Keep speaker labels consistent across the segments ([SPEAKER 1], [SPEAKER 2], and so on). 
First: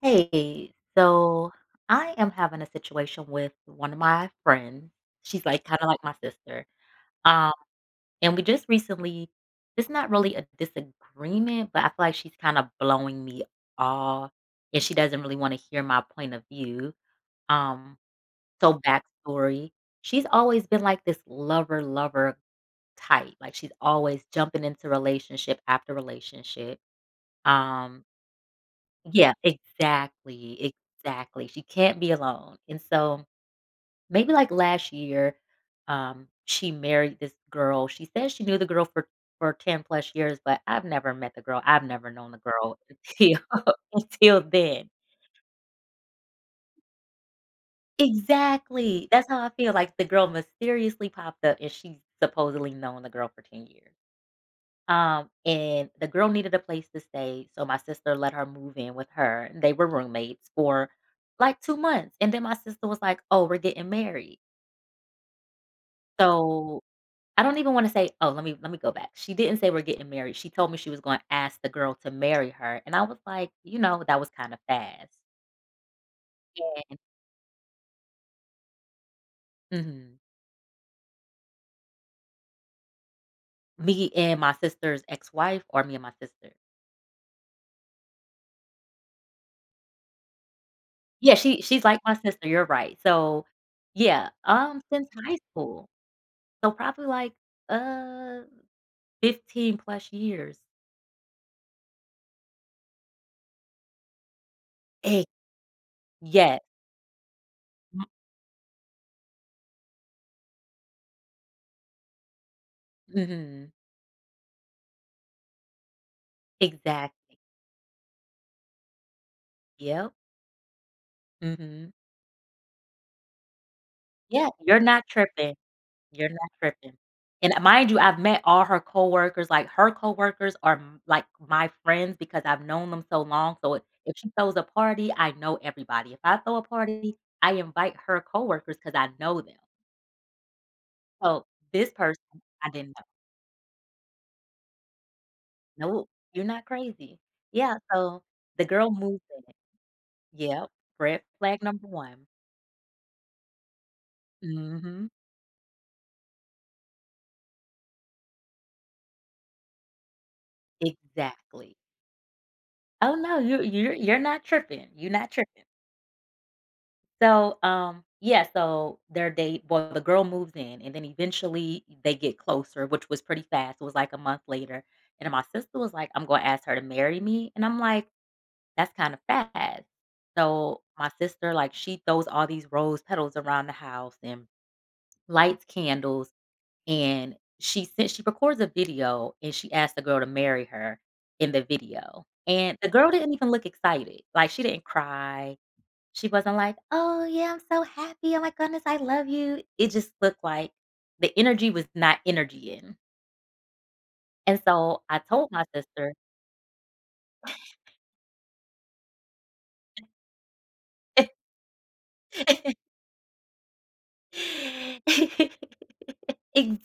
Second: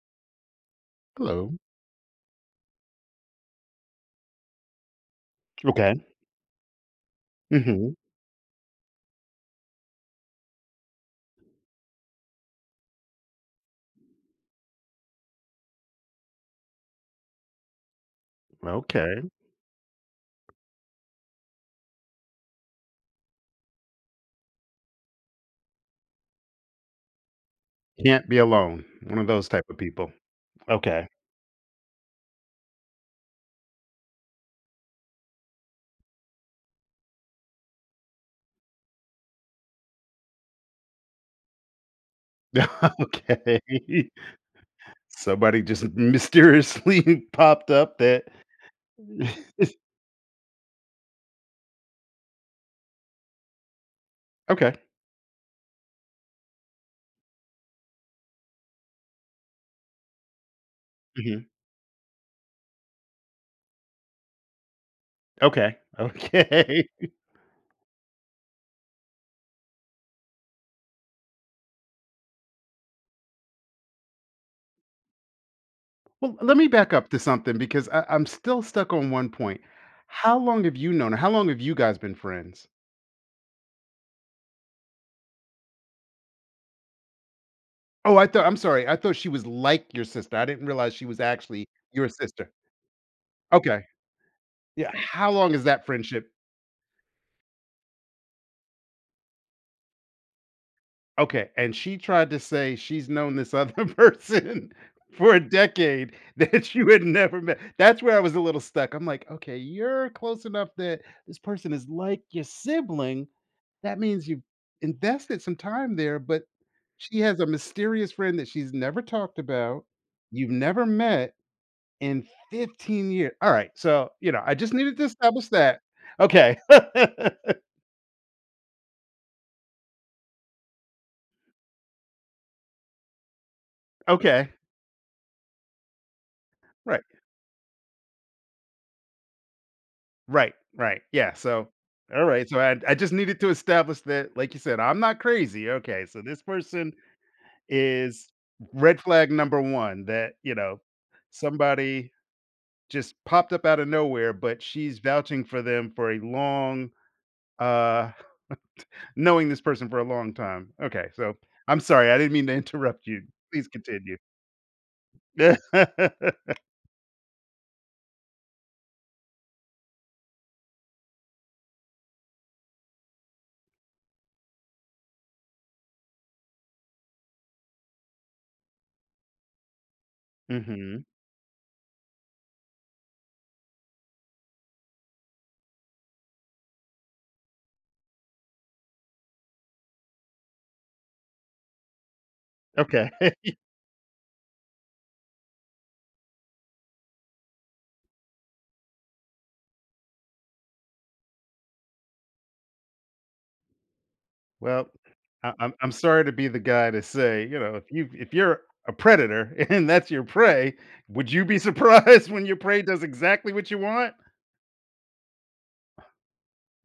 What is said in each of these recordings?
[SPEAKER 1] Hey, so
[SPEAKER 2] Hello.
[SPEAKER 1] I am having a situation with one of my friends. She's like kind of
[SPEAKER 2] Okay.
[SPEAKER 1] like my sister. Um,
[SPEAKER 2] Mhm.
[SPEAKER 1] and we just recently, it's not really a disagreement, but I feel like she's kind of blowing me off and she doesn't really want to hear my point of view. Um, so
[SPEAKER 2] Okay.
[SPEAKER 1] backstory, she's always been like this lover, lover type. Like she's always jumping into relationship after relationship. Um,
[SPEAKER 2] Can't be alone. One of
[SPEAKER 1] yeah,
[SPEAKER 2] those type of people.
[SPEAKER 1] exactly,
[SPEAKER 2] Okay.
[SPEAKER 1] exactly. She can't be alone, and so, maybe, like, last year, she married this girl. She says she knew the girl for 10 plus years, but I've never met the girl. I've never known the girl until
[SPEAKER 2] Okay.
[SPEAKER 1] until then.
[SPEAKER 2] Somebody just mysteriously popped up that
[SPEAKER 1] Exactly. That's how I feel, like, the girl mysteriously popped up, and she's supposedly known the girl for 10 years.
[SPEAKER 2] Okay.
[SPEAKER 1] And the girl needed a place to stay, so my sister let her move in with her. And they were roommates for
[SPEAKER 2] Mhm.
[SPEAKER 1] like 2 months, and then my sister was like, "Oh, we're getting married."
[SPEAKER 2] Okay.
[SPEAKER 1] So,
[SPEAKER 2] Okay.
[SPEAKER 1] I don't even wanna say oh, let me go back. She didn't say we're getting married. She told me she was gonna ask the girl to marry her, and I was like, you know, that was kinda fast.
[SPEAKER 2] Well, let me back
[SPEAKER 1] And
[SPEAKER 2] up to something because I'm still stuck on one point.
[SPEAKER 1] mhm.
[SPEAKER 2] How long have you known her? How long have you guys been friends?
[SPEAKER 1] Me and my sister's ex-wife or me and my sister.
[SPEAKER 2] Oh, I'm sorry. I thought she was like your sister. I didn't realize she was
[SPEAKER 1] Yeah, she
[SPEAKER 2] actually
[SPEAKER 1] she's like
[SPEAKER 2] your
[SPEAKER 1] my sister,
[SPEAKER 2] sister.
[SPEAKER 1] you're right. So,
[SPEAKER 2] Okay.
[SPEAKER 1] yeah,
[SPEAKER 2] Yeah.
[SPEAKER 1] since
[SPEAKER 2] How
[SPEAKER 1] high
[SPEAKER 2] long has that
[SPEAKER 1] school.
[SPEAKER 2] friendship?
[SPEAKER 1] So probably like, uh, 15 plus years.
[SPEAKER 2] Okay, and she tried to say she's known this other person
[SPEAKER 1] Ex.
[SPEAKER 2] for a decade
[SPEAKER 1] Yes.
[SPEAKER 2] that you had never met. That's
[SPEAKER 1] M
[SPEAKER 2] where I was a little stuck. I'm like, "Okay, you're close enough that this person is like your sibling.
[SPEAKER 1] mhm.
[SPEAKER 2] That means you've invested some time there, but she
[SPEAKER 1] Exactly.
[SPEAKER 2] has a mysterious friend that she's never talked about,
[SPEAKER 1] Yep.
[SPEAKER 2] you've never met
[SPEAKER 1] Mhm.
[SPEAKER 2] in 15 years." All right, so, you know,
[SPEAKER 1] Yeah,
[SPEAKER 2] I just
[SPEAKER 1] you're
[SPEAKER 2] needed to
[SPEAKER 1] not
[SPEAKER 2] establish
[SPEAKER 1] tripping.
[SPEAKER 2] that.
[SPEAKER 1] You're not
[SPEAKER 2] Okay.
[SPEAKER 1] tripping. And mind you, I've met all her coworkers, like, her coworkers are m like my friends because I've known them so long, so if she
[SPEAKER 2] Okay,
[SPEAKER 1] throws a party, I know everybody. If I throw a
[SPEAKER 2] right.
[SPEAKER 1] party, I invite her coworkers because I know them.
[SPEAKER 2] Right, right. Yeah,
[SPEAKER 1] So
[SPEAKER 2] so
[SPEAKER 1] this
[SPEAKER 2] all
[SPEAKER 1] person,
[SPEAKER 2] right, so
[SPEAKER 1] I didn't
[SPEAKER 2] I
[SPEAKER 1] know.
[SPEAKER 2] just needed to establish that, like you said, I'm not crazy. Okay,
[SPEAKER 1] No,
[SPEAKER 2] so this
[SPEAKER 1] you're not
[SPEAKER 2] person
[SPEAKER 1] crazy. Yeah, so
[SPEAKER 2] is
[SPEAKER 1] the girl
[SPEAKER 2] red
[SPEAKER 1] moved
[SPEAKER 2] flag
[SPEAKER 1] in.
[SPEAKER 2] number 1 that, you
[SPEAKER 1] Yep,
[SPEAKER 2] know,
[SPEAKER 1] red flag number
[SPEAKER 2] somebody
[SPEAKER 1] 1.
[SPEAKER 2] just popped up out of nowhere, but she's
[SPEAKER 1] Mhm.
[SPEAKER 2] vouching for them for a long, uh, knowing this person for a long time. Okay, so
[SPEAKER 1] Exactly.
[SPEAKER 2] I'm sorry, I didn't mean to interrupt
[SPEAKER 1] "Oh,
[SPEAKER 2] you.
[SPEAKER 1] no, you're
[SPEAKER 2] Please
[SPEAKER 1] you're
[SPEAKER 2] continue.
[SPEAKER 1] you're not tripping, you're not tripping." So, yeah, so the girl moves in, and then eventually they get closer, which was pretty fast, it was like a month later, and my sister was like, "I'm gonna ask her to marry me," and I'm like, "That's kinda fast." So,
[SPEAKER 2] Mhm.
[SPEAKER 1] my sister, like, she throws all these rose petals around the house and lights candles. And she records a video, and she asked the girl to marry her in the video. And the girl
[SPEAKER 2] Okay.
[SPEAKER 1] didn't even look excited. Like, she didn't cry. She wasn't like, "Oh, yeah, I'm so happy. Oh my goodness, I love you." It just looked like the energy was not energy in. And
[SPEAKER 2] Well,
[SPEAKER 1] so I told
[SPEAKER 2] I
[SPEAKER 1] my
[SPEAKER 2] I'm I'm
[SPEAKER 1] sister.
[SPEAKER 2] sorry to be the guy to say, you know, if you if you're a predator and that's your prey, would you be surprised when your prey does exactly what you want?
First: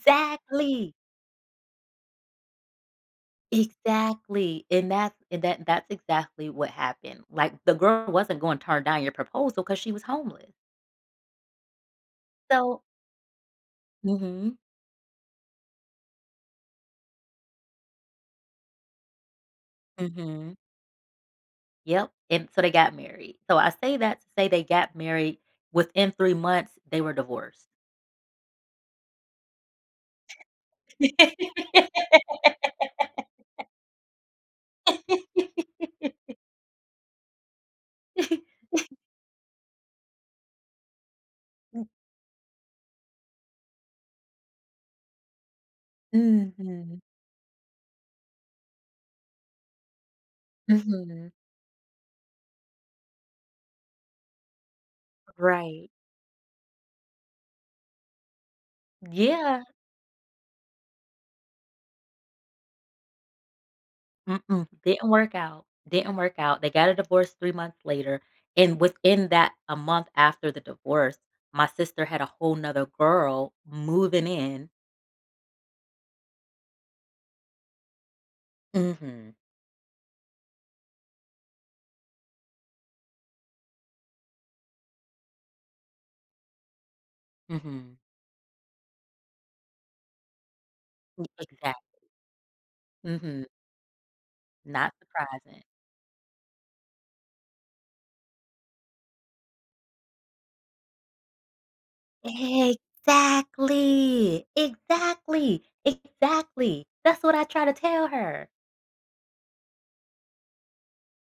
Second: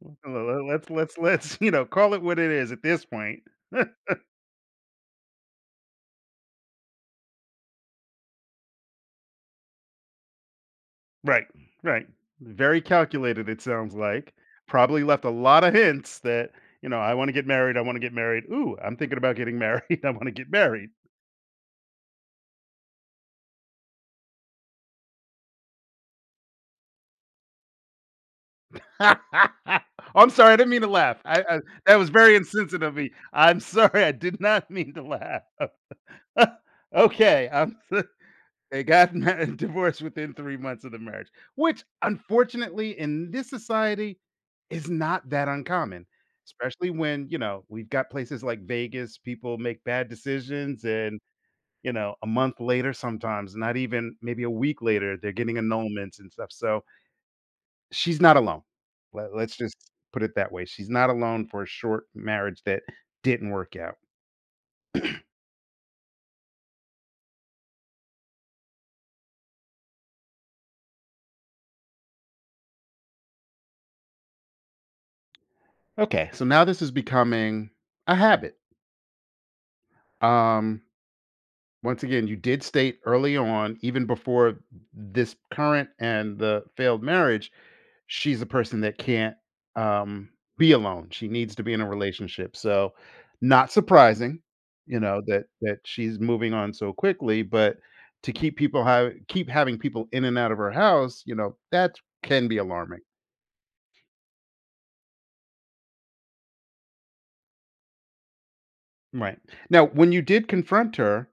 [SPEAKER 2] Le le let's, you know, call it what it is at this point.
[SPEAKER 1] Exactly. And that's and that that's exactly what happened. Like, the girl wasn't going to turn down your proposal because she was homeless.
[SPEAKER 2] Right, right. Very
[SPEAKER 1] So
[SPEAKER 2] calculated, it sounds like.
[SPEAKER 1] mhm,
[SPEAKER 2] Probably left a lot of hints that, you know, "I wanna get married, I wanna get married. Ooh, I'm thinking about getting married. I wanna get
[SPEAKER 1] mhm.
[SPEAKER 2] married."
[SPEAKER 1] Yep, and so they got married. So I say that to say they got married. Within 3 months, they were divorced.
[SPEAKER 2] I'm sorry, I didn't mean to laugh. I that was very insensitive of me. I'm sorry, I did not mean to laugh. Okay, they got ma divorced within 3 months of the marriage, which unfortunately in this society is not that uncommon,
[SPEAKER 1] M
[SPEAKER 2] especially
[SPEAKER 1] mhm,
[SPEAKER 2] when, you know, we've got places like Vegas, people make bad decisions and,
[SPEAKER 1] mhm,
[SPEAKER 2] you know, a month later sometimes, not even maybe a week later, they're getting
[SPEAKER 1] right.
[SPEAKER 2] annulments and stuff, so she's not alone. Let let's
[SPEAKER 1] Yeah,
[SPEAKER 2] just put it that way. She's not alone for a short marriage that didn't work out.
[SPEAKER 1] mm-mm, didn't work out, didn't work out. They got a divorce 3 months later, and within that, a month after the divorce, my sister had a whole 'nother girl moving in.
[SPEAKER 2] Okay, so now this is becoming a habit.
[SPEAKER 1] Mhm,
[SPEAKER 2] Um, Once again, you did state early on, even before this current and the failed marriage,
[SPEAKER 1] mhm,
[SPEAKER 2] she's a person that can't, um, be alone.
[SPEAKER 1] Y
[SPEAKER 2] She needs to be in
[SPEAKER 1] exact
[SPEAKER 2] a relationship. So,
[SPEAKER 1] mhm,
[SPEAKER 2] not surprising,
[SPEAKER 1] not
[SPEAKER 2] you know that
[SPEAKER 1] surprising.
[SPEAKER 2] that she's moving on so quickly. But to keep people have keep having people in and out of her house, you know that can be alarming.
[SPEAKER 1] Exactly. Exactly. Exactly. That's what I try to tell her.
[SPEAKER 2] Right now, when you did confront her,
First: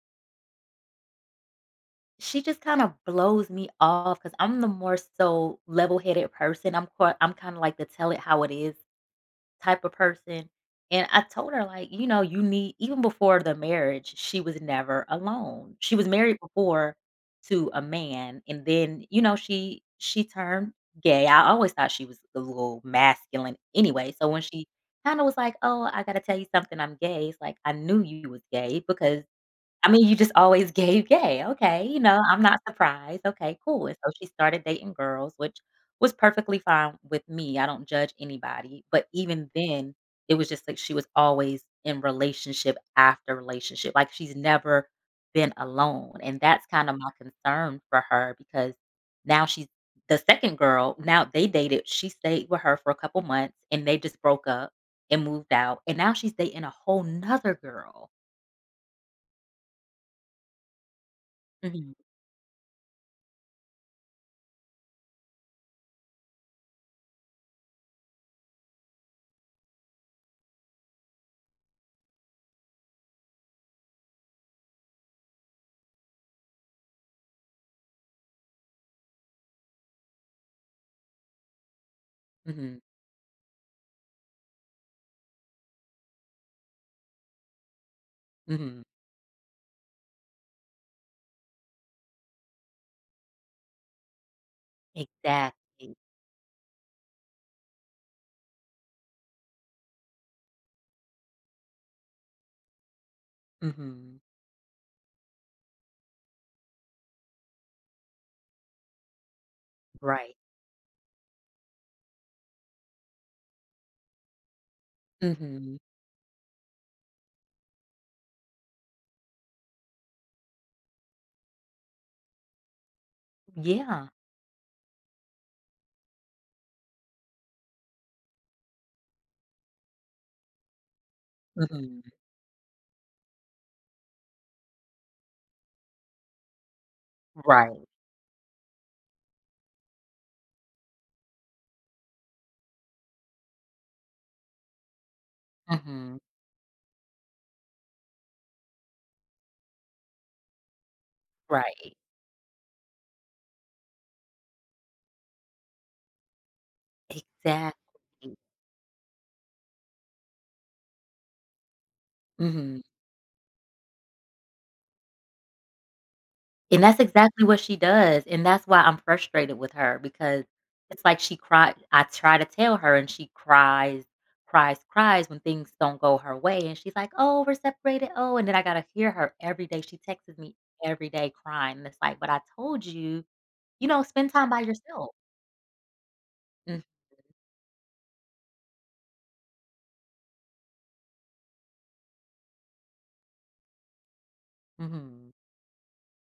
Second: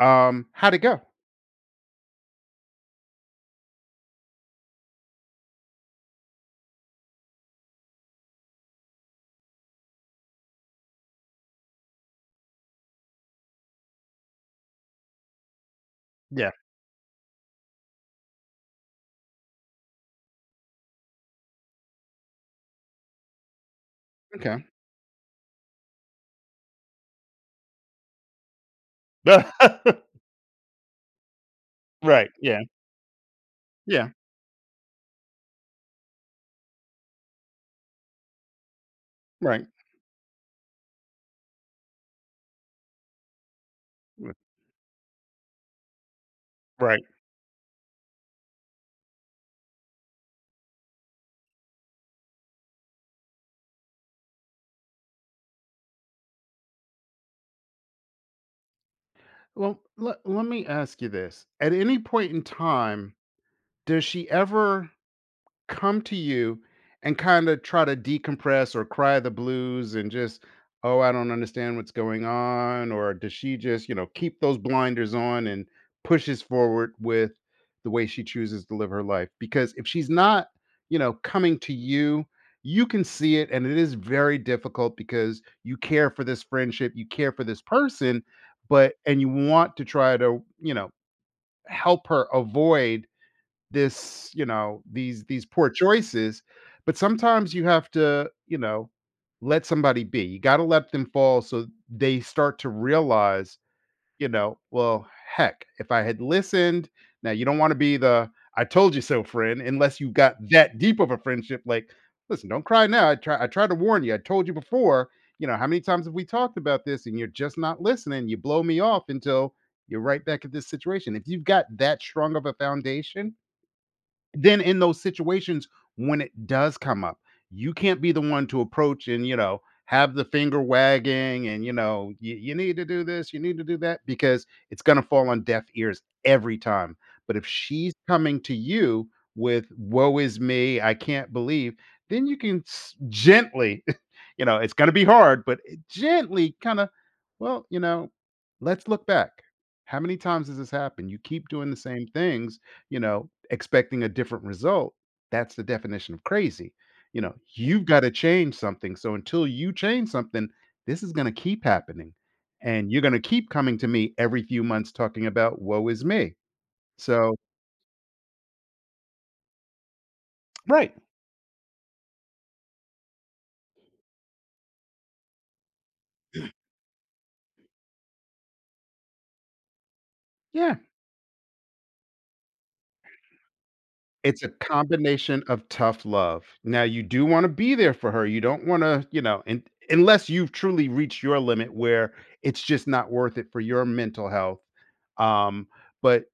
[SPEAKER 2] how'd it go?
[SPEAKER 1] She just kind of blows me off because 'cause I'm the more so level-headed person. I'm kinda like the tell it how it is type of person. And I told her, like, you know, you need even before the marriage, she was never alone. She was married
[SPEAKER 2] Yeah.
[SPEAKER 1] before to a man, and then, you know, she turned gay. I always thought she was a little masculine anyway. So when
[SPEAKER 2] Okay.
[SPEAKER 1] she kind of was like, "Oh, I gotta tell you something, I'm gay," it's like I knew you was gay because I mean, you just always gave gay. Okay, you know,
[SPEAKER 2] Right.
[SPEAKER 1] I'm not
[SPEAKER 2] Yeah.
[SPEAKER 1] surprised, okay, cool, and so
[SPEAKER 2] Yeah.
[SPEAKER 1] she started dating girls, which was perfectly fine with me, I don't judge anybody, but even
[SPEAKER 2] Right.
[SPEAKER 1] then, it was just like she was always in relationship after relationship, like, she's never been alone, and that's kinda
[SPEAKER 2] Right.
[SPEAKER 1] my concern for her because now she's the 2nd girl, now they dated, she stayed with her for a couple months, and they just broke up and moved out, and now she's dating a whole 'nother girl.
[SPEAKER 2] Well, let, let me ask you this. At
[SPEAKER 1] Mhm,
[SPEAKER 2] any point in time, does she ever come to you and kind of try to decompress or cry the blues and just, oh, I don't understand what's going on? Or does she just, you know, keep those blinders on and pushes forward with the way she chooses to live her life? Because if she's not, you know, coming to you,
[SPEAKER 1] mhm.
[SPEAKER 2] you can see it. And it is very difficult because you care for this friendship, you care for this person,
[SPEAKER 1] Mhm.
[SPEAKER 2] but, and you want to try to, you know, help her avoid this, you know, these poor
[SPEAKER 1] Exactly.
[SPEAKER 2] choices, but sometimes you have to, you know, let somebody be. You got to let them fall so they start to realize,
[SPEAKER 1] Mhm.
[SPEAKER 2] you know, well, heck, if I had listened, now you don't want to be the I told you so friend unless you got
[SPEAKER 1] Right.
[SPEAKER 2] that deep of a friendship like, listen, don't cry now. I tried to warn you. I told you before, you know, how
[SPEAKER 1] Mhm.
[SPEAKER 2] many times have we talked about this and you're just not listening? You blow me off until you're right back at this situation. If you've got that strong of a foundation,
[SPEAKER 1] Yeah.
[SPEAKER 2] then in those situations when it does come up, you can't be the one to approach and, you know, have the finger wagging and, you
[SPEAKER 1] Mhm.
[SPEAKER 2] know, you need to do this, you need to do that, because it's going to fall on deaf ears every time. But if
[SPEAKER 1] Right.
[SPEAKER 2] she's coming to you with, woe is me, I can't believe, then you can gently, you know, it's going to be hard, but it
[SPEAKER 1] Mhm.
[SPEAKER 2] gently kind of, well, you know, let's look back. How many times has this happened? You keep doing the
[SPEAKER 1] Right.
[SPEAKER 2] same things, you know, expecting a different result. That's the definition of crazy. You know, you've got to
[SPEAKER 1] Exactly.
[SPEAKER 2] change something. So until you change something, this is going to keep happening.
[SPEAKER 1] Mhm.
[SPEAKER 2] And you're going to keep coming to me every few months talking about woe is me.
[SPEAKER 1] And that's
[SPEAKER 2] So,
[SPEAKER 1] exactly what she does, and that's why I'm frustrated with her because
[SPEAKER 2] right,
[SPEAKER 1] it's like she cried I try to tell her and she cries, cries, cries when things don't go her way, and she's like, "Oh, we're separated, oh," and then I gotta hear her every day. She texts me
[SPEAKER 2] yeah,
[SPEAKER 1] every day crying, and it's like, "But I told you, you know, spend
[SPEAKER 2] it's a
[SPEAKER 1] time by yourself."
[SPEAKER 2] combination of tough love.
[SPEAKER 1] Mm,
[SPEAKER 2] Now you do wanna be there for her, you don't wanna, you know, and unless you've truly reached your limit where it's just not worth it for your mental health,
[SPEAKER 1] mhm.
[SPEAKER 2] um, but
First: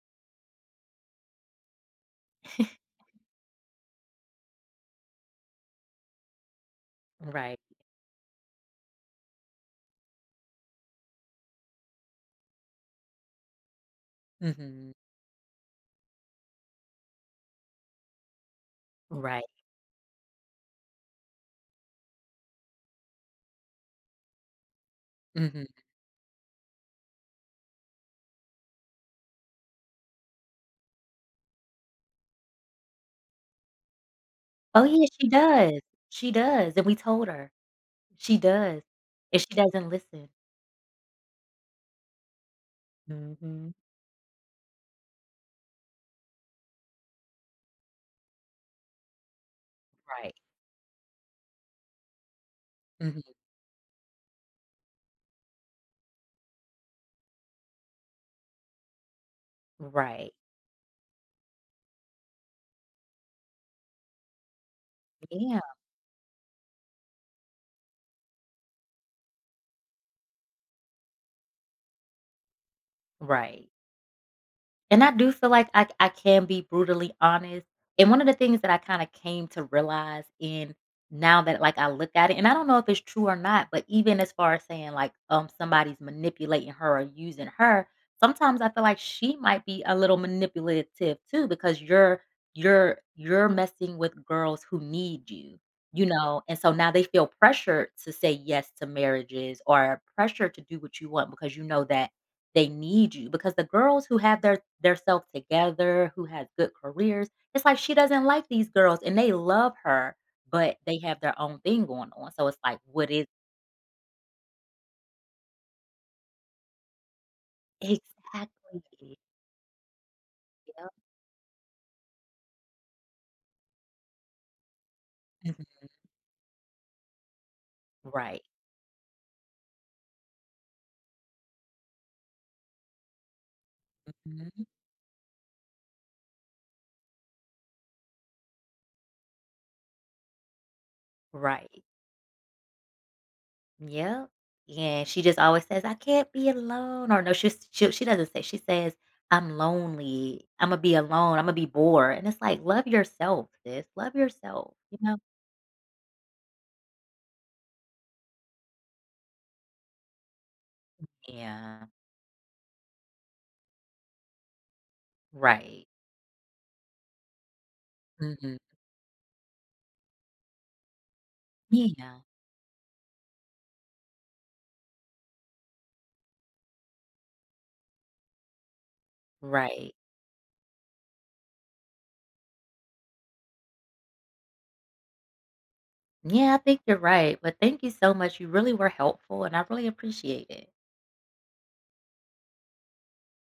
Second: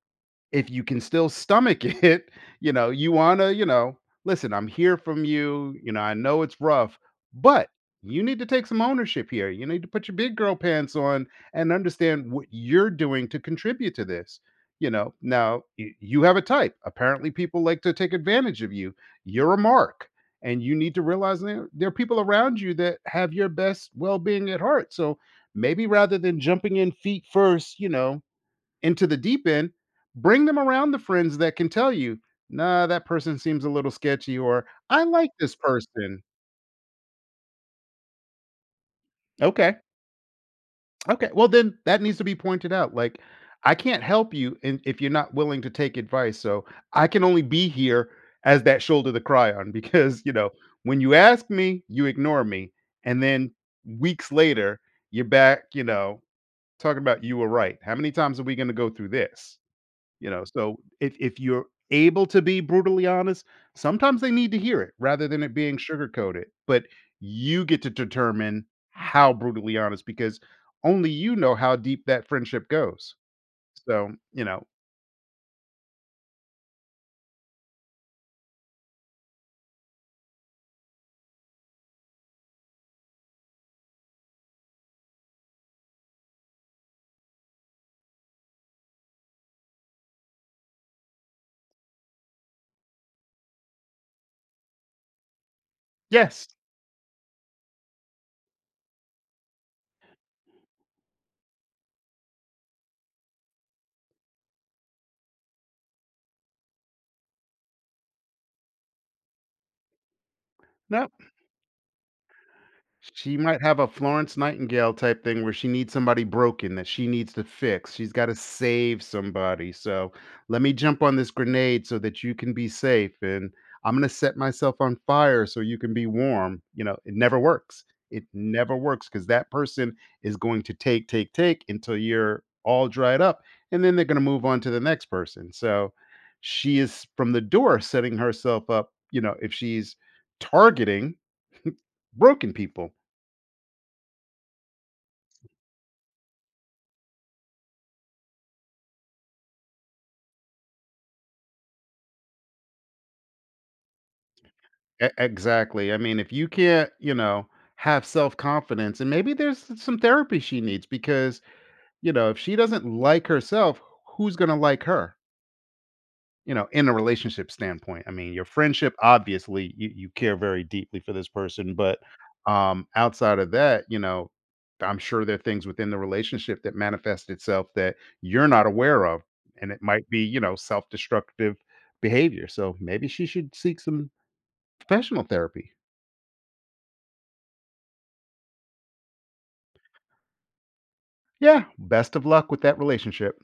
[SPEAKER 2] if you can still stomach it, you know, you wanna, you know, "Listen, I'm here from you, you know, I know it's rough,
[SPEAKER 1] Right.
[SPEAKER 2] but you need to take some ownership here. You need to put your big girl pants on and understand what you're doing to contribute to this." You
[SPEAKER 1] Mhm.
[SPEAKER 2] know? Now, y you have a type. Apparently, people like to take advantage of you.
[SPEAKER 1] Right.
[SPEAKER 2] You're a mark, and you need to realize there are people around you that have your best well-being at heart. So,
[SPEAKER 1] Mhm.
[SPEAKER 2] maybe rather than jumping in feet first, you know, into the deep end, bring them around the friends that can tell you, "Nah, that person seems a little sketchy," or
[SPEAKER 1] Oh,
[SPEAKER 2] "I
[SPEAKER 1] yeah, she
[SPEAKER 2] like this
[SPEAKER 1] does.
[SPEAKER 2] person."
[SPEAKER 1] She does, and we told her. She does, and she
[SPEAKER 2] Okay,
[SPEAKER 1] doesn't listen.
[SPEAKER 2] okay. Well, then that needs to be pointed out. Like,
[SPEAKER 1] Mhm.
[SPEAKER 2] I can't help you in if you're not willing to take advice. So I can only be here as that shoulder to cry on because, you
[SPEAKER 1] Right.
[SPEAKER 2] know, when you ask me, you ignore me. And
[SPEAKER 1] Mhm.
[SPEAKER 2] then weeks later, you're back, you know, talking about you were right. How many times are we gonna go through this? You
[SPEAKER 1] Right.
[SPEAKER 2] know, so if you're able to be brutally honest, sometimes they need to hear it rather than it
[SPEAKER 1] Yeah.
[SPEAKER 2] being sugarcoated. But you get to determine how brutally honest because only you know how deep that friendship goes.
[SPEAKER 1] Right.
[SPEAKER 2] So, you know,
[SPEAKER 1] And I do feel like I can be brutally honest, and one of the things that I kinda came to realize in now that, like, I look at it and I don't know if it's true or not, but even as far as saying, like, somebody's manipulating her or using her, sometimes I feel like she might be a little manipulative too because you're messing with girls who need you, you know?
[SPEAKER 2] yes,
[SPEAKER 1] And so now they feel pressured to say yes to marriages or pressure to do what you want because you know that they need you because the girls who have their self together, who has good careers, it's like she doesn't like these girls and they love her, but they
[SPEAKER 2] no,
[SPEAKER 1] have their own thing going on. So it's like, what is
[SPEAKER 2] she might have a Florence Nightingale type thing where she needs somebody broken that she needs to fix. She's gotta save
[SPEAKER 1] exactly.
[SPEAKER 2] somebody, so, "Let me
[SPEAKER 1] Yep.
[SPEAKER 2] jump on this grenade so that you can be safe, and I'm gonna set myself on fire so
[SPEAKER 1] Mhm.
[SPEAKER 2] you can be warm." You know, it never works. It
[SPEAKER 1] Right.
[SPEAKER 2] never works because that person is going to take, take, take until you're all dried up, and then they're gonna move on
[SPEAKER 1] Mhm.
[SPEAKER 2] to the next person, so, she is from the door setting herself up, you know, if she's targeting
[SPEAKER 1] Right.
[SPEAKER 2] broken people.
[SPEAKER 1] Yep. Yeah, she just always says, "I can't be alone," or no, she doesn't say, she says, "I'm lonely. Imma be alone. Imma be bored." And it's like, love yourself, sis. Love yourself, you
[SPEAKER 2] E-
[SPEAKER 1] know?
[SPEAKER 2] exactly. I mean, if you can't, you know, have self confidence, and maybe there's some therapy she needs because,
[SPEAKER 1] Yeah.
[SPEAKER 2] you know, if she doesn't like herself, who's going to like her?
[SPEAKER 1] Right.
[SPEAKER 2] You know, in a relationship standpoint. I mean, your
[SPEAKER 1] Mhm.
[SPEAKER 2] friendship, obviously, you care very deeply for this person, but
[SPEAKER 1] Yeah,
[SPEAKER 2] outside of that, you know, I'm sure there are things within the relationship that manifest itself that you're not aware of. And it
[SPEAKER 1] right.
[SPEAKER 2] might be, you know, self destructive behavior. So maybe she should seek some professional therapy.
[SPEAKER 1] Yeah, I think you're right. But thank you so much. You really were helpful, and I really appreciate it.
[SPEAKER 2] Yeah, best of luck with that relationship.